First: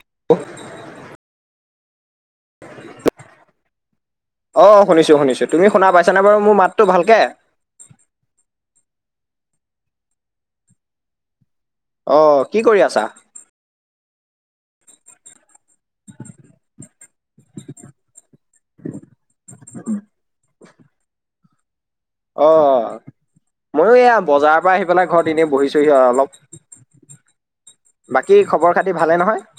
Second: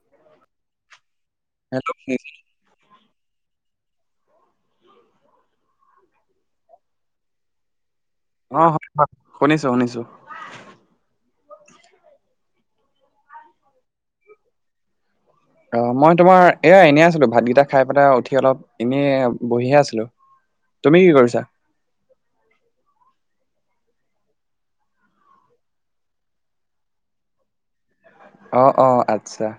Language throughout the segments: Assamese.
আহ [unintelligible] সেইটো অ', শুনিছো-শুনিছো তুমি শুনা পাইছানে বাৰু মোৰ মাতটো ভালকে? অ', হয়-হয় শুনিছো-শুনিছো। অ', কি কৰি আছা? অ', মই তোমাৰ এয়া এনেই আছিলো ভাতকেইটা খাই পেলাই উঠি অলপ এনেই বহিয়ে আছিলো। তুমি কি কৰিছা? অ', মইো এয়া বজাৰৰ পৰা আহি পেলাই ঘৰত এনেই বহিছোহি অলপ। বাকী খবৰ অ', খাতি অ', ভালে নহয় আচ্ছা।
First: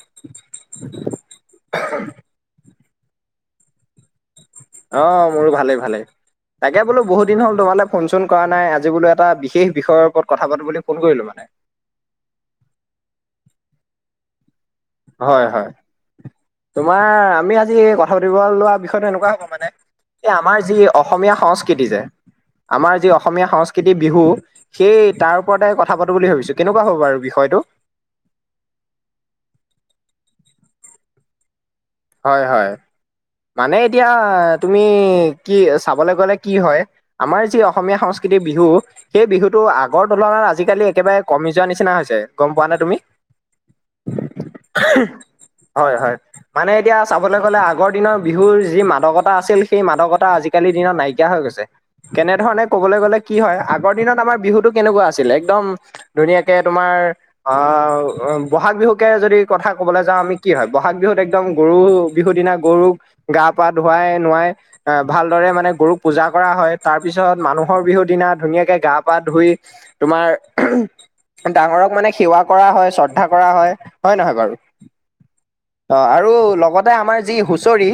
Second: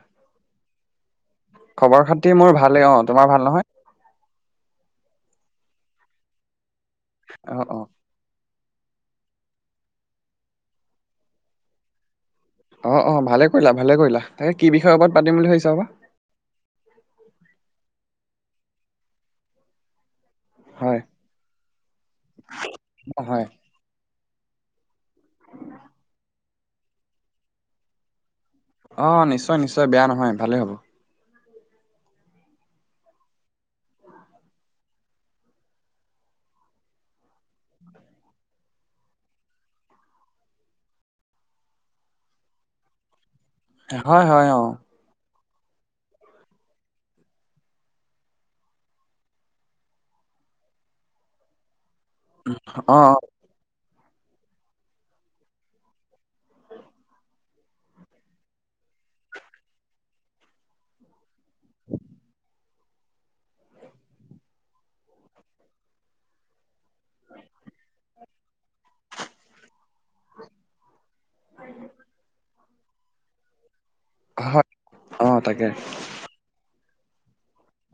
খবৰ খাতি মোৰ ভালে অ, তোমাৰ ভাল নহয়? অ', মোৰো ভালেই ভালেই তাকে বোলো বহুত দিন হ'ল অ অ তোমালে ফোন কৰা নাই আজি বো এটা বিশেষ বিষয়ৰ ওপৰত কথা পাতোব বুলি ফোন কৰিলো মানে। অ', অ', ভালে কৰিলা ভালে কৰিলা তাকে কি বিষয়ে ওবৰত পাতিম হয় বুলি হয় ভাবিছা বা? তোমাৰ আমি আজি কথা পাতিব লোৱা বিষয়তো এনেকুৱা হ'ব মানে এই আমাৰ যি হয় অসমীয়া সংস্কৃতি যে আমাৰ যি অ হয় অসমীয়া সংস্কৃতি বিহু সেই তাৰ ওপৰতে কথা পাতো বুলি ভাবিছো কেনেকুৱা হ'ব বাৰু বিষয়টো। অ, নিশ্চয়-নিশ্চয় বেয়া নহয় ভালেই হ'ব। হয়-হয় মানে এতিয়া তুমি কি চাবলে গলে কি হয়। আমাৰ যি অসমীয়া সংস্কৃতিৰ বিহু সেই বিহুতটো আগৰ তুলনাত আজিকালি একেবাৰে কমি যোৱা নিচিনা হৈছে গম পোৱা নে তুমি। হয়-হয় অ, হয়-হয়। মানে এতিয়া চাবলৈ গ'লে আগৰ দিনৰ বিহুৰ যি মাদকতা আছিল সেই মাদকতা আজিকালিৰ দিনত নাইকিয়া হৈ গৈছে। কেনেধৰণে কবলৈ অ গলে কি হয় আগৰ দিনত আমাৰ বিহুতটো কেনেকুৱা আছিলে একদম ধুনীয়াকে তোমাৰ অ, অ, বহাগ বিহুকে যদি কথা কবলৈ যাওঁ আমি কি হয় বহাগ বিহুত এক একদম গৰু বিহুৰ দিনা গৰুক গা পা ধুৱাই নোৱাই এ ভালদৰে মানে গৰুক পূজা কৰা হয় তাৰ পিছত মানুহৰ বিহুৰ দিনা ধুনীয়াকে গা পা ধুই, তোমাৰ ডাঙৰক মানে সেৱা কৰা হয় শ্ৰদ্ধা কৰা হয় হয় নহয় বাৰু। অ, তাকে। অ, আৰু লগতে আমাৰ যি হুঁচৰি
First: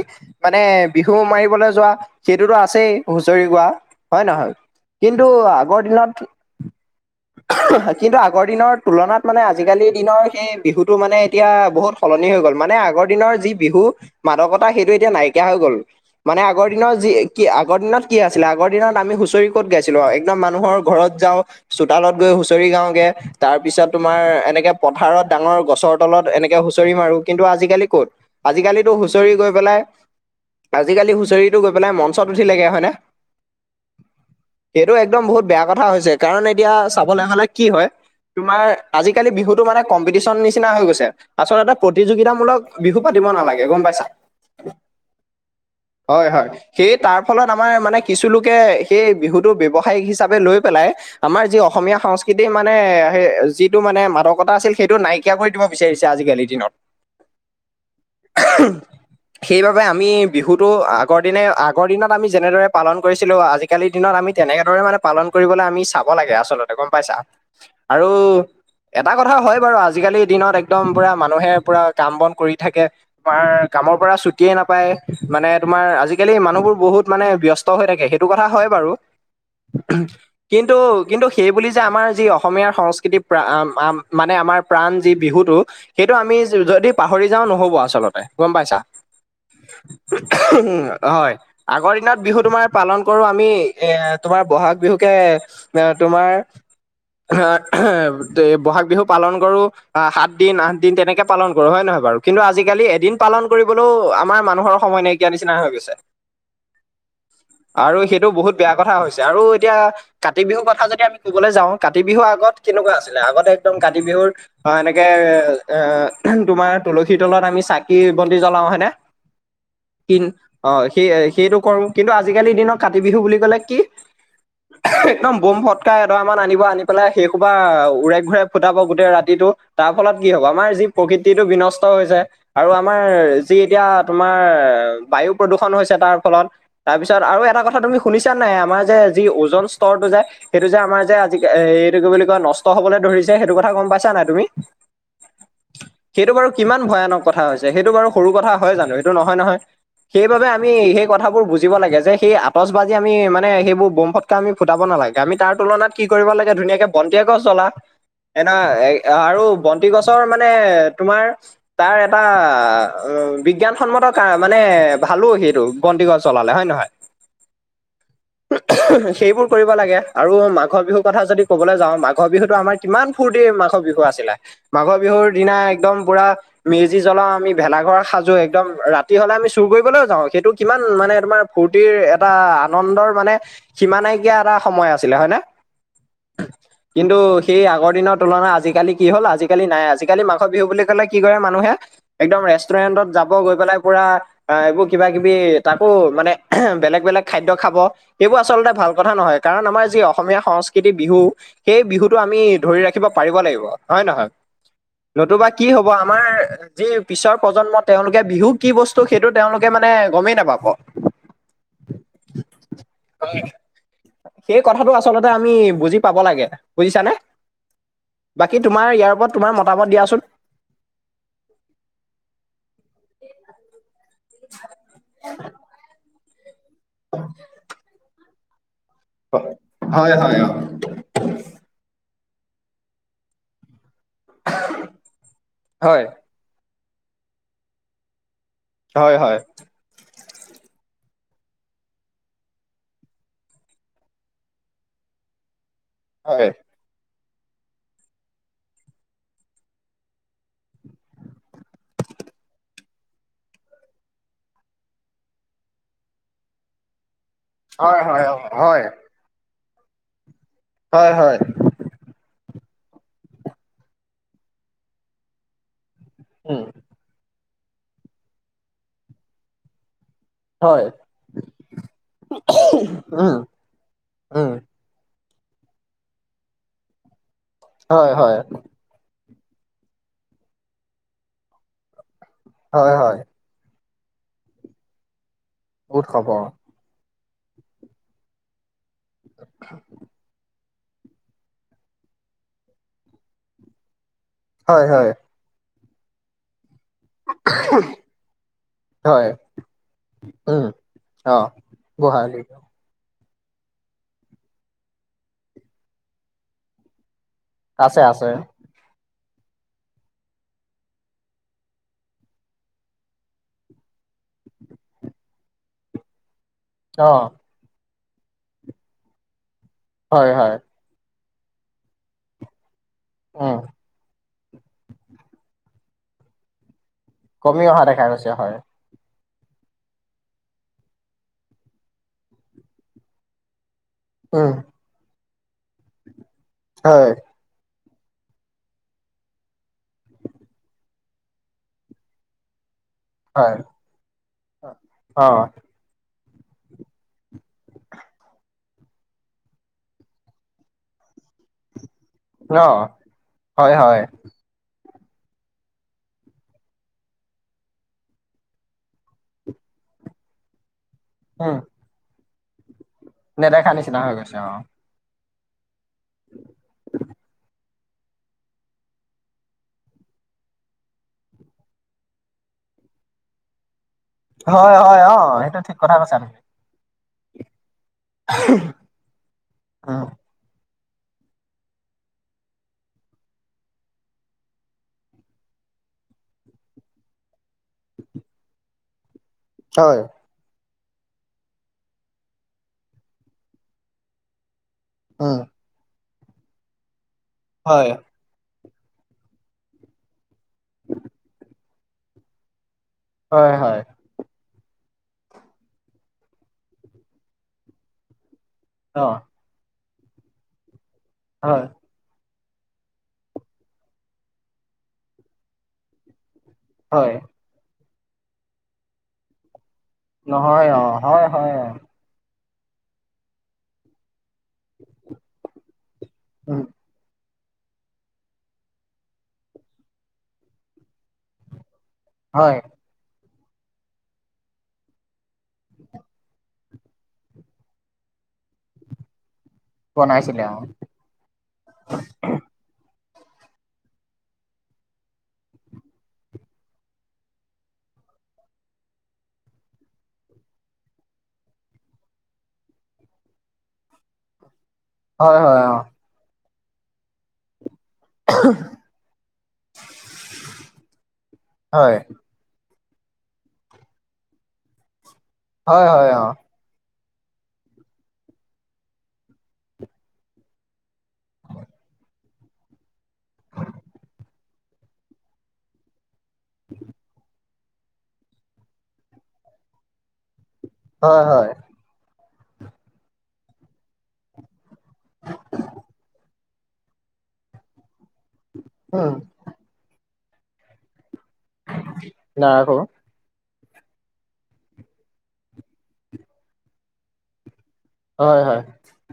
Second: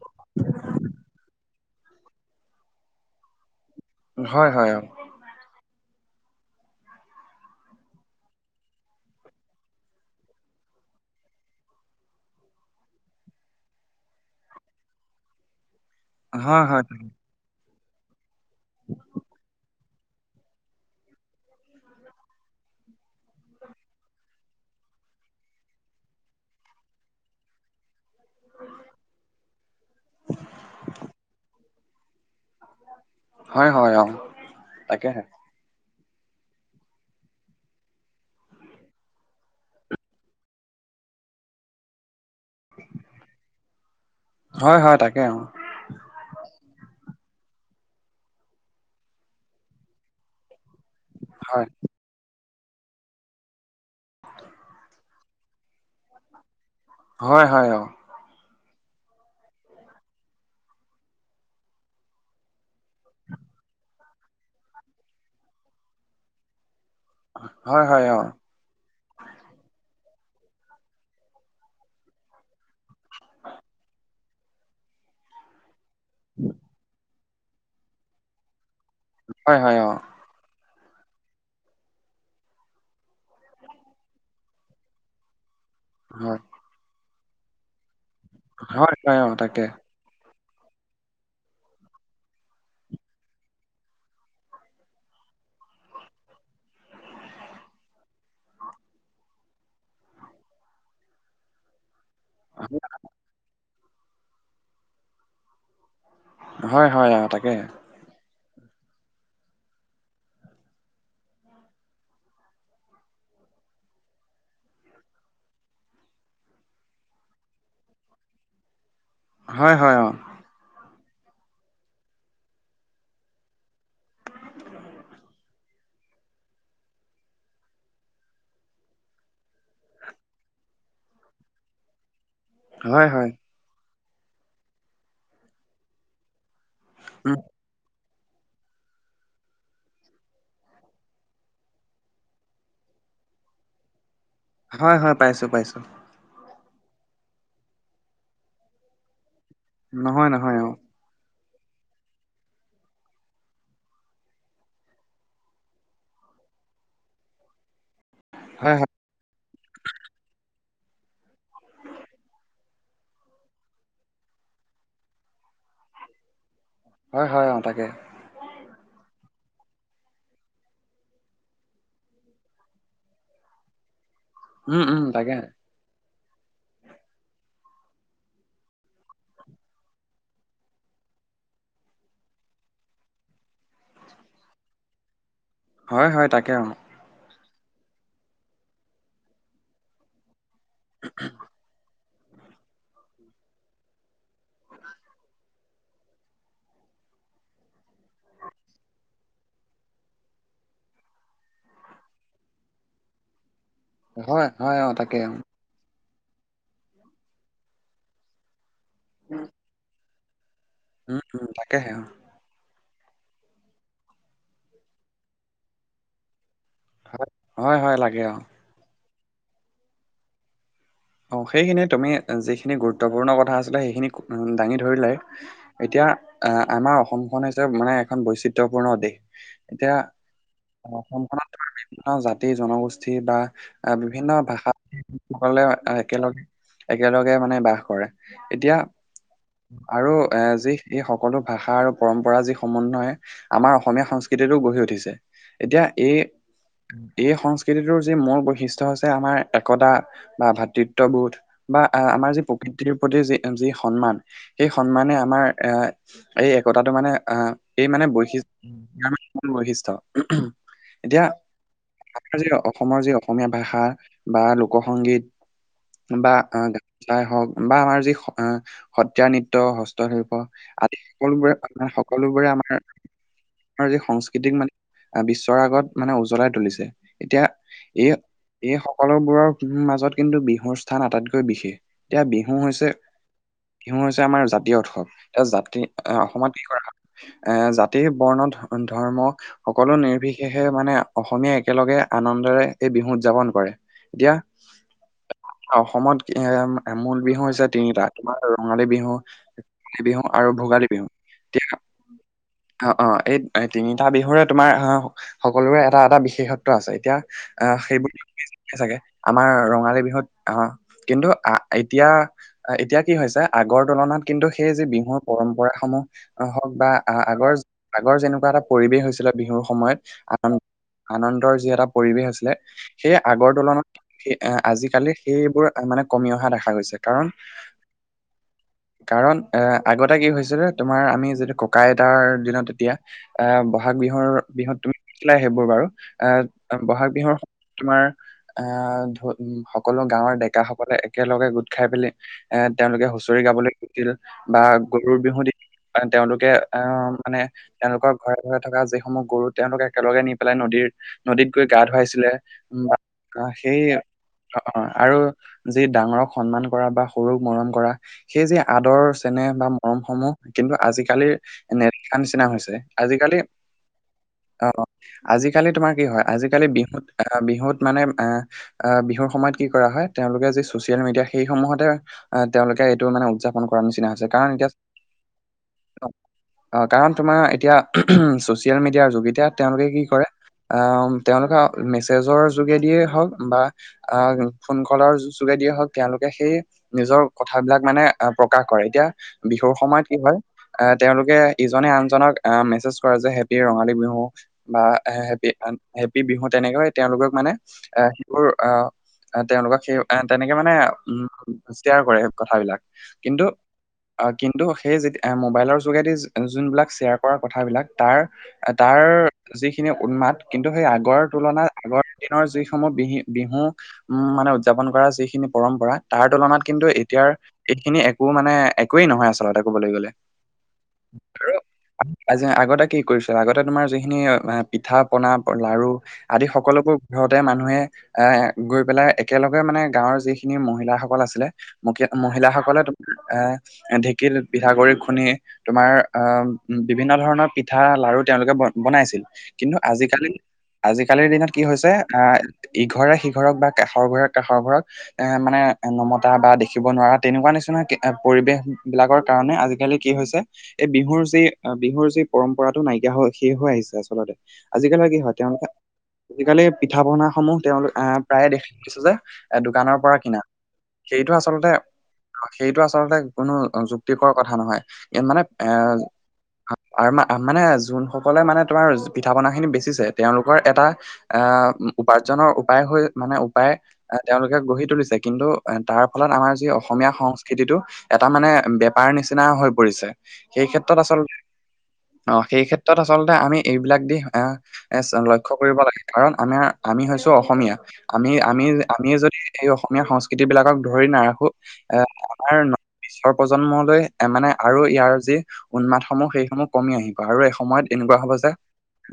মানে বিহু মাৰিবলৈ যোৱা সেইটোতো আছেই হুচৰি গোৱা হয় নহয়। কিন্তু আগৰ দিনত, উ [unintelligible] কিন্তু আগৰ দিনৰ তুলনাত মানে আজিকালি দিনৰ সেই বিহুতটো মানে এতিয়া বহুত, সলনি হৈ গল, মানে আ- আগৰ দিনৰ যি বিহু মাদকতা সেইটো এতিয়া নাইকিয়া হৈ গ'ল মানে হয় আগৰ হয় দিনৰ যি - কি আগৰ দিনত কি আছিলে আগৰ দিনত আমি হুঁচৰি ক'ত গাইছিলোঁ আৰু একদম মানুহৰ ঘৰত যাওঁ- চোতালত গৈ হুঁচৰি গাওগে - তাৰ পিছত তোমাৰ এনেকে পথাৰত ডাঙৰ গছৰ তলত এনেকে হুঁচৰি মাৰো কিন্তু আজিকালি - কত আজিকালিতো হুচৰি গৈ পেলাই আজিকালি হুচৰি - গৈ পেলাই মঞ্চত উঠি লাগে হয় ন, হয় হয় অ সেইটো তাকেহে একদম বহুত বেয়া কথা হৈছে। কাৰণ এতিয়া চাবলে হ'লে কি হয় - তোমাৰ আজিকালি বিহুতো মানে কম্পিটিচন নিচিনা হৈ গৈছে, আচলতে প্ৰতিযোগিতামূলক - বিহু পাতিব নালাগে গম পাইছা, হয় হয় তাকে অ হয় হয়। সেই তাৰ ফলত আমাৰ মানে কিছুলোকে সেই বিহুটো ব্যবসায়িক হিচাপে লৈ পেলাই - আমাৰ যি হয় অসমীয়া সংস্কৃ - কৃতি মানে সেই যিটো মানে মাদকতা আছিল সেইটো নাইকিয়া কৰি দিব বিচাৰিছে আজিকালি দিনত। হয় হয় অ। [unintelligible] সেইবাবে আমি বিহুতটো আগৰ দিনে আগৰ দিনত আমি যেনেদৰে পালন কৰিছিলো আজি - কালিৰ দিনত আমি তেনেকেদৰে মানে পালন কৰিবলে আমি চাব লাগে আচলতে গম পাইছা। হয় হয় আৰু অ - এটা কথা হয় বাৰু আজিকালিৰ দিনত একদম পুৰা মানুহে পুৰা কাম বন কৰি - থাকে তোমাৰ কামৰ পৰা ছুটিয়ে নাপায় মানে তোমাৰ আজিকালি মানুহবোৰ বহুত - মানে ব্যস্ত হৈ থাকে সেইটো কথা হয় বাৰু। হয় হয় অ কিন্তু কিন্তু সেই বুলি যে আমাৰ যি অসমীয়াৰ সংস্কৃতি প্ৰা মানে আমাৰ প্ৰাণ যি বিহুটো - সেইটো আমি হয় যদি পাহৰি যাওঁ নহ'ব আচলতে গম পাইছা। হয়, হয়, অ', তাকে। উম হয়। আগৰ দিনত বিহু তোমাৰ পালন কৰো আমি এ তোমাৰ বহাগ বিহুকে - এ তোমাৰ এ এ এ বহাগ বিহু পালন কৰো - অ সাত দিন আঠ দিন তেনেকে পালন কৰো হয় নহয় বাৰু? কিন্তু আজিকালি এদিন পালন কৰিবলও আমাৰ মানুহৰ সময় নাইকিয়া নিচিনা হৈ গৈছে। হয়, হয়, অ', তাকে। আৰু সেইটো বহুত বেয়া কথা হৈছে আৰু এতিয়া - কাতি বিহুৰ কথা যদি আমি ক'বলৈ যাওঁ কাতি বিহুৰ আগত কেনেকুৱা আছিলে, আগতে একদম কাতি বিহুৰ - অ এনেকে এ তোমাৰ - তুলসীৰ তলত আমি চাকি বন্তি জ্বলাও হেনে, হয়, হয়, অ', কিন - অ সেই সেইটো কৰো, কিন্তু আজিকালিৰ দিনত কাতি বিহু বুলি কলে কি? একদম বোমফত - ফতকা এদম মান আনিব আনি পেলাই সেই কোবা উৰাই ঘূৰাই ফুটাব গোটেই ৰাতিটো তাৰ ফলত কি হব আমাৰ যি - প্ৰকৃতিৰটো বিনষ্ট- ষ্ট হৈছে আৰু আমাৰ হয়, হয়, যি এতিয়া তোমাৰ বায়ু প্ৰদূষণ হৈছে তাৰ ফলত। তাৰপিছত উম, আৰু এটা কথা তুমি শুনিছা নাই আমাৰ যে যি ওজন স্তৰটো যে - সেইটো যে আমাৰ যে আজি এইটো কি বুলি কয় নষ্ট হবলৈ ধৰিছে সেইটো কথা গম পাইছা নাই তুমি? হয় হয় পাইছো পাইছো। সেইটো বাৰু কিমান ভয়ানক কথা হৈছে সেইটো বাৰু সৰু কথা হয় জানো, হেইটো নহয় নহয়। নহয়, সেইবাবে নহয়, অ', আমি সেই কথাবোৰ বুজিব লাগে যে - সেই আটচ বাজি আমি মানে সেইবোৰ বোম ফটকা আমি ফুটাব নালাগে আমি তাৰ তুলনাত কি কৰিব লাগে ধুনীয়াকে - বন্তি এগজ জ্বলা। [unintelligible] এনা হয়, এ আৰু বন্তি গছৰ মানে তোমাৰ তাৰ এটা বিজ্ঞানসন্মত কাৰ মানে ভালো সেইটো। বন্তি গছ চলালে হয় নহয়। হয়ঁ হয়ঁ অ তাকে। সেইবোৰ কৰিব লাগে আৰু মাঘৰ বিহুৰ কথা যদি ক'বলৈ যাওঁ মাঘৰ বিহুতটো আমাৰ কিমান ফূৰ্তি মাঘৰ বিহু আছিলে উম, মাঘৰ উম, বিহুৰ তাকে। দিনা একদম পুৰা,,, মেজি জ্বলাও আমি ভেলাঘৰ সাজো একদম ৰাতি হ'লে আমি চুৰ কৰিবলৈও যাওঁ সেইটো কিমান মানে তোমাৰ। ফূৰ্তিৰ এটা আনন্দৰ মানে সিমা নাইকিয়া এটা সময় আছিলে হয় নে? হয়ঁ হয়ঁ তাকে অঁ। কিন্তু সেই আগৰ দিনৰ তুলনাত আজিকালি কি হ'ল আজিকালি নাই আজিকালি মাঘ বিহু বুলি ক'লে,,, কি কয় মানুহে একদম ৰেষ্টুৰেন্টত যাব গৈ পেলাই পুৰা,,,, হ‌য় এইবোৰ কিবা কিবি তাকো মানে এহে বেলেগ বেলেগ খাদ্যয় খাব। ইেইবোৰ আচলতে ভাল কথা নহয় কাৰণ আমাৰ যি অসমীয়া সংস্কৃতি বিহু। সেই বিহুতটো আমি ধৰি ৰাখিব পাৰিব লাগিব। হয়ঁ নহয় হয়, হয়, অ', তাকে, অ', নতুবা কি হব আমাৰ যি পিছৰ প্ৰজন্ম তেওঁলোকে বিহুত,,,, কি বস্তু সেইটো তেওঁলোকে মানে গমেই নাপাব। উমঁ উমঁ তাকেহে অঁ। হয়ঁ সেই কথাটো আচলতে আমি বুজি পাব লাগে। হয়ঁ হয়ঁ হয়ঁ লাগে অঁ। কি তোমাৰ ইয়াৰ ওপৰত তোমাৰ মতামত দিয়াচোন। অ সেইখিনি তুমি যিখিনি গুৰুত্বপূৰ্ণ কথা আছিলে সেইখিনি,,, দাঙি ধৰিলে এতিয়া আমাৰ অসমখন হৈছে মানে এখন বৈচিত্ৰ,,, গুৰুত্বপূৰ্ণদেশ এতিয়া হয় হয় অ অঁ! অসমখনত মাৰ বিভিন্ন জাতি জনগোষ্ঠী বা বিভিন্ন ভাষালে হয় একেলগে একেলগে মানে বাস কৰে এতিয়া হয় হয় আৰু এ যি এই সকলো ভাষা আৰু পৰম্পৰা যি সমন্য়,,, আমাৰ অসমীয়া সংস্কৃতিটো গঢ়ি উঠিছে এতিয়া এই,,,,, হয় এই সংস্কৃতিটোৰ যি মূল বৈশিষ্ট্য় হৈছে আমাৰ একতা বা ভাত। তত্ববোধ বা আমাৰ যি প্ৰকৃতিৰ প্ৰতি যি যি সন্মান তি সেই সন্মানে আমাৰ এ এই একতাটো মানে আহ এই হয় মানে হয় অ, বৈশিষ্ট হয় ইাৰ বৈশিষ্ট্য় ওম ওম হয় এতিয়া হয় আমাৰ যি অসমৰ যি অসমীয়া ভাষা বা লোক সংগীত। বা উম গ গাই হওঁক বা আমাৰ যি সত্ৰীয়া নৃত্য হস্তশিল্প। হয় আদি সকলোবোৰে সকলোবোৰে আমাৰ উম আমাৰ যি উম সংস্কৃতিক মানে। আহ' বিশ্বৰ আগত মানে উজ্বলাই তুলিছে এতিয়া এই হয় হয় এই হক সকলোবোৰৰ মাজত কিন্তু বিহুৰ স্থান আটাইতকৈ বিশেষ এতিয়া বিহু হৈছে। হয় হয় বিহু হৈছে আমাৰ জাতীয় উৎসৱ এতিয়া জাতি উৎসৱ অ অসমত কি কৰা এ, জাতি বৰ্ণ ধৰ্ম সকলো নিৰ্বিশেষ। সে মানে অসমীয়া একেলগে আনন্দৰে এই বিহু উদযাপন কৰে। এতিয়া হয়ঁ হয়ঁ। অসমত কি আমা মূল বিহু হৈছে তিনিটা তোমাৰ ৰঙালী বিহু হয় কাতি বিহু আৰু ভোগালী বিহু এতিয়া গোহালী অঁ অঁ এই তিনিটা বিহুৰে তোমাৰ আহ সকলোৰে এটা এটা বিশেষত্ব আছে এতিয়া আহ আছে আছে সেইবোলিয়ে চাগে আমাৰ ৰঙালী বিহুত আহ কিন্তু আহ এতিয়া এতিয়া কি হৈছে আগৰ তুলনাত কিন্তু সেই যি বিহুৰ পৰম্পৰা সমূহ অহ হওঁক বা অ আহ আগৰ আগৰ যেনেকুৱা এটা পৰিৱেশ হৈছিলে বিহুৰ হয় সময়ত হয় আনন্দৰ যি এটা পৰিৱেশ আছিলে সেই আগৰ উম তুলনাত সেই আজিকালি সেইবোৰ মানে কমি অহা দেখা গৈছে কাৰণ কমি অহা দেখা গৈছে হয় কাৰণ, এ আগতে কি হৈছিলে তোমাৰ আমি যিটো ককা-আইতাৰ দিনত তেতিয়া আহ' বহাগ বিহুৰ উম বিহু তুমি দেখিছিলাই সেইবোৰ বাৰু আহ হয় বহাগ বিহুৰ তোমাৰ আহ ধ সকলো গাঁৱৰ ডেকা সকলে একেলগে গোট খাই পেলি এ তেওঁলোকে হুঁচৰি হয় গাবলৈ গৈছিল বা গৰুৰ অ বিহু দিনা তেওঁলোকে আহ মানে তেওঁলোকৰ ঘৰে ঘৰে থকা যিসমূহ গৰু তেওঁলোকে একেলগে নি পেলাই নদীৰ নদীত গৈ গা ধুৱাইছিলে অ উ আহ হয় সেই হয় অ অ আৰু যি ডাঙৰক সন্মান কৰা বা সৰুক মৰম কৰা সেই যে আদৰ, চেনেহ বা মৰম সমূহ কিন্তু আজিকালিৰ উম নেদেখা নিচিনা হৈছে আজিকালি নেদেখা নিচিনা হৈ গৈছে অ অহ আজিকালি তোমাৰ কি হয়, আজিকালি বিহুত অ বিহুত মানে আহ অহ বিহুৰ সময়ত কি কৰা হয় তেওঁলোকে যি ছচিয়েল মিডিয়া সেইসমূহতে অহ' তেওঁলোকে এইটো মানে উদযাপন কৰাৰ নিচিনা হৈছে কাৰণ এতিয়া হয় হয় অ সেইটো ঠিক কথা কৈছা তুমি অ' কাৰণ তোমাৰ এতিয়া ছচিয়েল মিডিয়াৰ যোগ তেওঁলোকে কি উম কৰে অহ তেওঁলোকে মেছেজৰ যোগেদিয়ে হওঁক বা আহ ফোনকলৰ যোগেদিয়ে হওঁক তেওঁলোকে সেই নিজৰ কথাবিলাক মানে প্ৰকাশ কৰে, এতিয়া বিহুৰ সময়ত কি হয় আহ তেওঁলোকে ইজনে আনজনক আহ' মেছেজ কৰা যাই হেপী ৰঙালী বিহু বা উম হেপী হেপী বিহু তেনেকৈ তেওঁলোকক মানে হয় আহ বোৰ আহ তেওঁলোকক সেই তেনেকে মানে উম শ্বেয়াৰ কৰে কথাবিলাক কিন্তু, হয় হয় কিন্তু সেই যে মোবাইলৰ যোগেদি যোনবিলাক শ্বেয়াৰ কৰা কথাবিলাক তাৰ তাৰ অ যিখিনি উন্মাত কিন্তু সেই আগৰ হয় তুলনাত আগৰ দিনৰ যিসমূহ বি বিহু উম মানে উদযাপন কৰা যিখিনি পৰম্পৰা তাৰ তুলনাত কিন্তু হয় এতিয়াৰ এইখিনি একো মানে একোৱেই নহয় আচলতে ক'বলৈ গ'লে নহয় অ' হয় আৰু হয় আগতে কি কৰিছিল আগতে তোমাৰ যিখিনি পিঠা, পনা, লাৰু আদি উম সকলোবোৰ ঘৰতে মানুহে এ গৈ পেলাই, একেলগে মানে গাঁৱৰ যিখিনি মহিলাসকল আছিলে হয় মহিলাসকলে এ ঢেঁকীত পিঠাগুৰি খুন্দি তোমাৰ অ' বিভিন্ন ধৰণৰ পিঠা, লাৰু তেওঁলোকে ব বনাইছিল কিন্তু বনাইছিলে আজিকালিত অ আজিকালিৰ দিনত কি হৈছে এ ইঘৰে সিঘৰক বা কাষৰ ঘৰে কাষৰ ঘৰক এ মানে নমতা বা দেখিব নোৱাৰা তেনেকুৱা নিচিনা পৰিৱেশ বিলাকৰ কাৰণে আজিকালি কি হৈছে এই বিহুৰ যি বিহুৰ যি পৰম্পৰাটো নাইকিয়া হৈ, শেষ হৈ আহিছে আচলতে আজিকালি মানে কি হয়, তেওঁলোকে আজিকালি পিঠা-পনাসমূহ তেওঁলোক আ প্ৰায়ে দেখিছোঁ যে দোকানৰ পৰা কিনা সেইটো আচলতে হয় সেইটো আচলতে কোনো যুক্তিকৰ কথা নহয় মানে এ হয় হয় অ আৰু মানে যোনসকলে মানে তোমাৰ পিঠা পনাখিনি বেচিছে তেওঁলোকৰ এটা আহ উপাৰ্জনৰ উপায় হৈ মানে উপায় আহ তেওঁলোকে গঢ়ি তুলিছে কিন্তু তাৰ ফলত আমাৰ যি অসমীয়া সংস্কৃতিটো এটা মানে বেপাৰ নিচিনা হৈ পৰিছে! সেই ক্ষেত্ৰত, হয় আচলতে হয় অ', সেই ক্ষেত্ৰত আচলতে আমি এইবিলাক দি আহ। এই লক্ষ্য কৰিব লাগে, কাৰণ আমি হৈছোঁ অসমীয়া। আমি, আমি, আমি উম যদি এই অসমীয়া সংস্কৃতিবিলাকক ধৰি নাৰাখোঁ, এ আমাৰ। নাৰাখো পিছৰ প্ৰজন্মলৈ এ মানে আৰু ইয়াৰ যি উন্মাদসমূহ সেইসমূহ কমি আহিব আৰু এইসময়ত তেনেকুৱা হ'ব হয় যে হয়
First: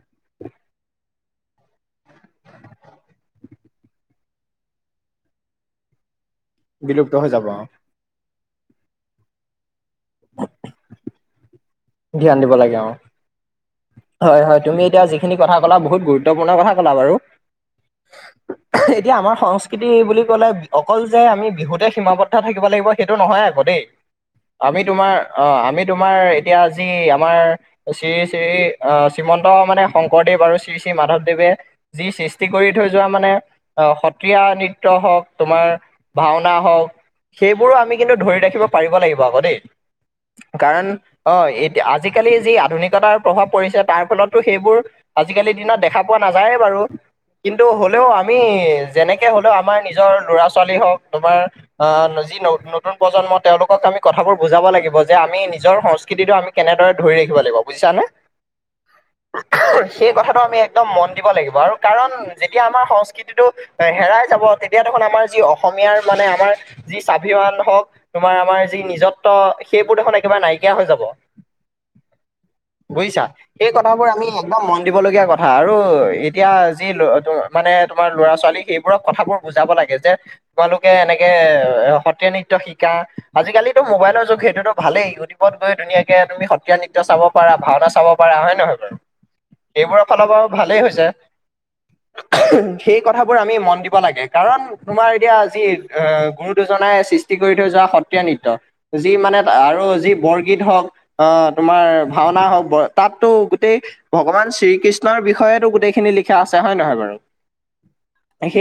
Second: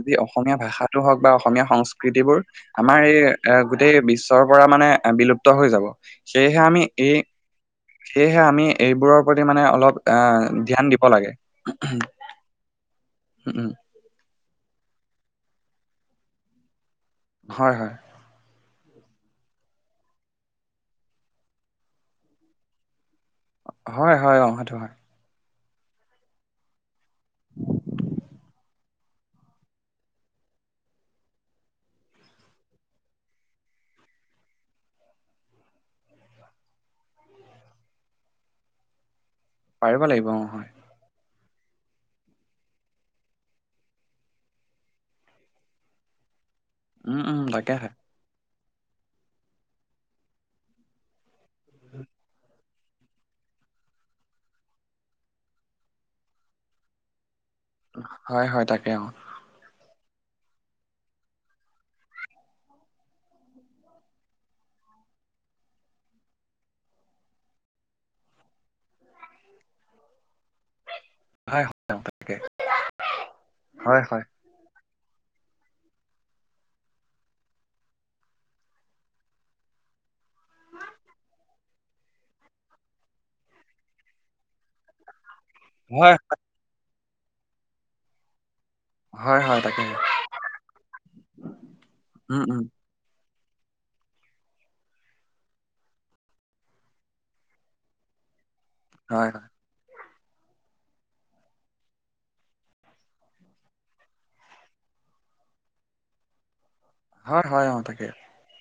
যি অসমীয়া ভাষাটো হওক বা অসমীয়া সংস্কৃতিবোৰ আমাৰ এই এ গোটেই বিশ্বৰ পৰা মানে বিলুপ্ত হৈ যাব! সেয়েহে আমি বিলুপ্ত এই হৈ যাব অ সেয়েহে আমি এইবোৰৰ প্ৰতি মানে অলপ আ ধ্যান দিব লাগে! ধ্যান দিব লাগে অ [inaudible] হয়, হয়, তুমি এতিয়া যিখিনি কথা কলা বহুত গুৰুত্বপূৰ্ণ কথা কলা বাৰু! হয় হয়! এতিয়া, আমাৰ সংস্কৃতি বুলি ক'লে অকল যে আমি বিহুতে সীমাবদ্ধ থাকিব লাগিব সেইটো নহয় [unintelligible] হয়, হয়, অ', সেইটো আমি হয়, তোমাৰ অঁ আমি তোমাৰ এতিয়া যি আমাৰ! শ্ৰী শ্ৰী আহ শ্ৰীমন্ত মানে শংকৰদেৱ আৰু শ্ৰী শ্ৰী মাধৱদেৱে, যি সৃষ্টি কৰি থৈ যোৱা মানে আহ সত্ৰীয়া নৃত্য হওক তোমাৰ, ভাওনা হওক সেইবোৰো আমি কিন্তু ধৰি ৰাখিব পাৰিব লাগিব আক দেই! পাৰিব লাগিব অ', হয়, কাৰণ, অঁ', এতি আজিকালি যি আধুনিকতাৰ প্ৰভাৱ পৰিছে তাৰ ফলতো সেইবোৰ, আজি কালিৰ দিনত দেখা পোৱা নাযায়ে বাৰু? উম, উম, কিন্তু, তাকেহে, হলেও আমি যেনেকে হ'লেও আমাৰ নিজৰ ল'ৰা ছোৱালী হওক তোমাৰ, আহ যি নতুন প্ৰজন্ম তেওঁলোকক আমি কথাবোৰ বুজাব লাগিব! যে, আমি নিজৰ সস্কৃতি সংস্কৃতি টো কেনেদৰে ধৰি ৰাখিব লাগিব! হয়, হয় তাকে অঁ, সেই কথাটো আমি একদম মন দিব লাগিব আৰু কাৰণ যেতিয়া আমাৰ সংস্কৃতি, সংকৃতিটো হেৰাই যাব তেতিয়া দেখোন আমাৰ যি অসমীয়াৰ মানে আমাৰ, যি স্বাভিমান হওক, তোমাৰ আমাৰ যি নিজত্ব সেইবোৰ দেখোন একেবাৰে নাই কিয়া হৈ যাব হয়, হয়, অ', তাকে, বুজিছা! সেই হয়, কথাবোৰ হয়, আমি, একদম মন দিব লগীয়া কথা আৰু এতিয়া যি মানে তোমাৰ ল'ৰা ছোৱালী সেইবোৰক কথাবোৰ, বুজাব লাগে যে, তোমালোকে এনেকে এ সত্ৰীয়া নৃত্য শিকা! আজিকালিতো মোবাইলৰ যুগ সেইটোতো ভালেই গতি, ত গৈ ধুনীয়াকে তুমি সত্ৰীয়া নৃত্য চাব পাৰা ভাওনা চাব পাৰা! হয় নহয় বাৰু? হয়, হয়, তাকেহে, এইবোৰৰ ফালৰপৰাও ভালেই হৈছে। উম, উম, সেই কথাবোৰ আমি মন দিব লাগে কাৰণ। তোমাৰ এতিয়া যি এ গুৰু দুজনাই সৃষ্টি কৰি থৈ যোৱা সত্ৰীয়া নৃত্য, যি হয়, মানে হয়, আৰু যি, বৰগীত হওক অঁ তোমাৰ ভাওনা হওক ব তাতটো গোটেই। ভগৱান শ্ৰীকৃষ্ণৰ বিষয়ে টো গোটেইখিনি লিখা আছে হয় নহয় বাৰু? হয়, হয় অঁ তাকে? এ সেই,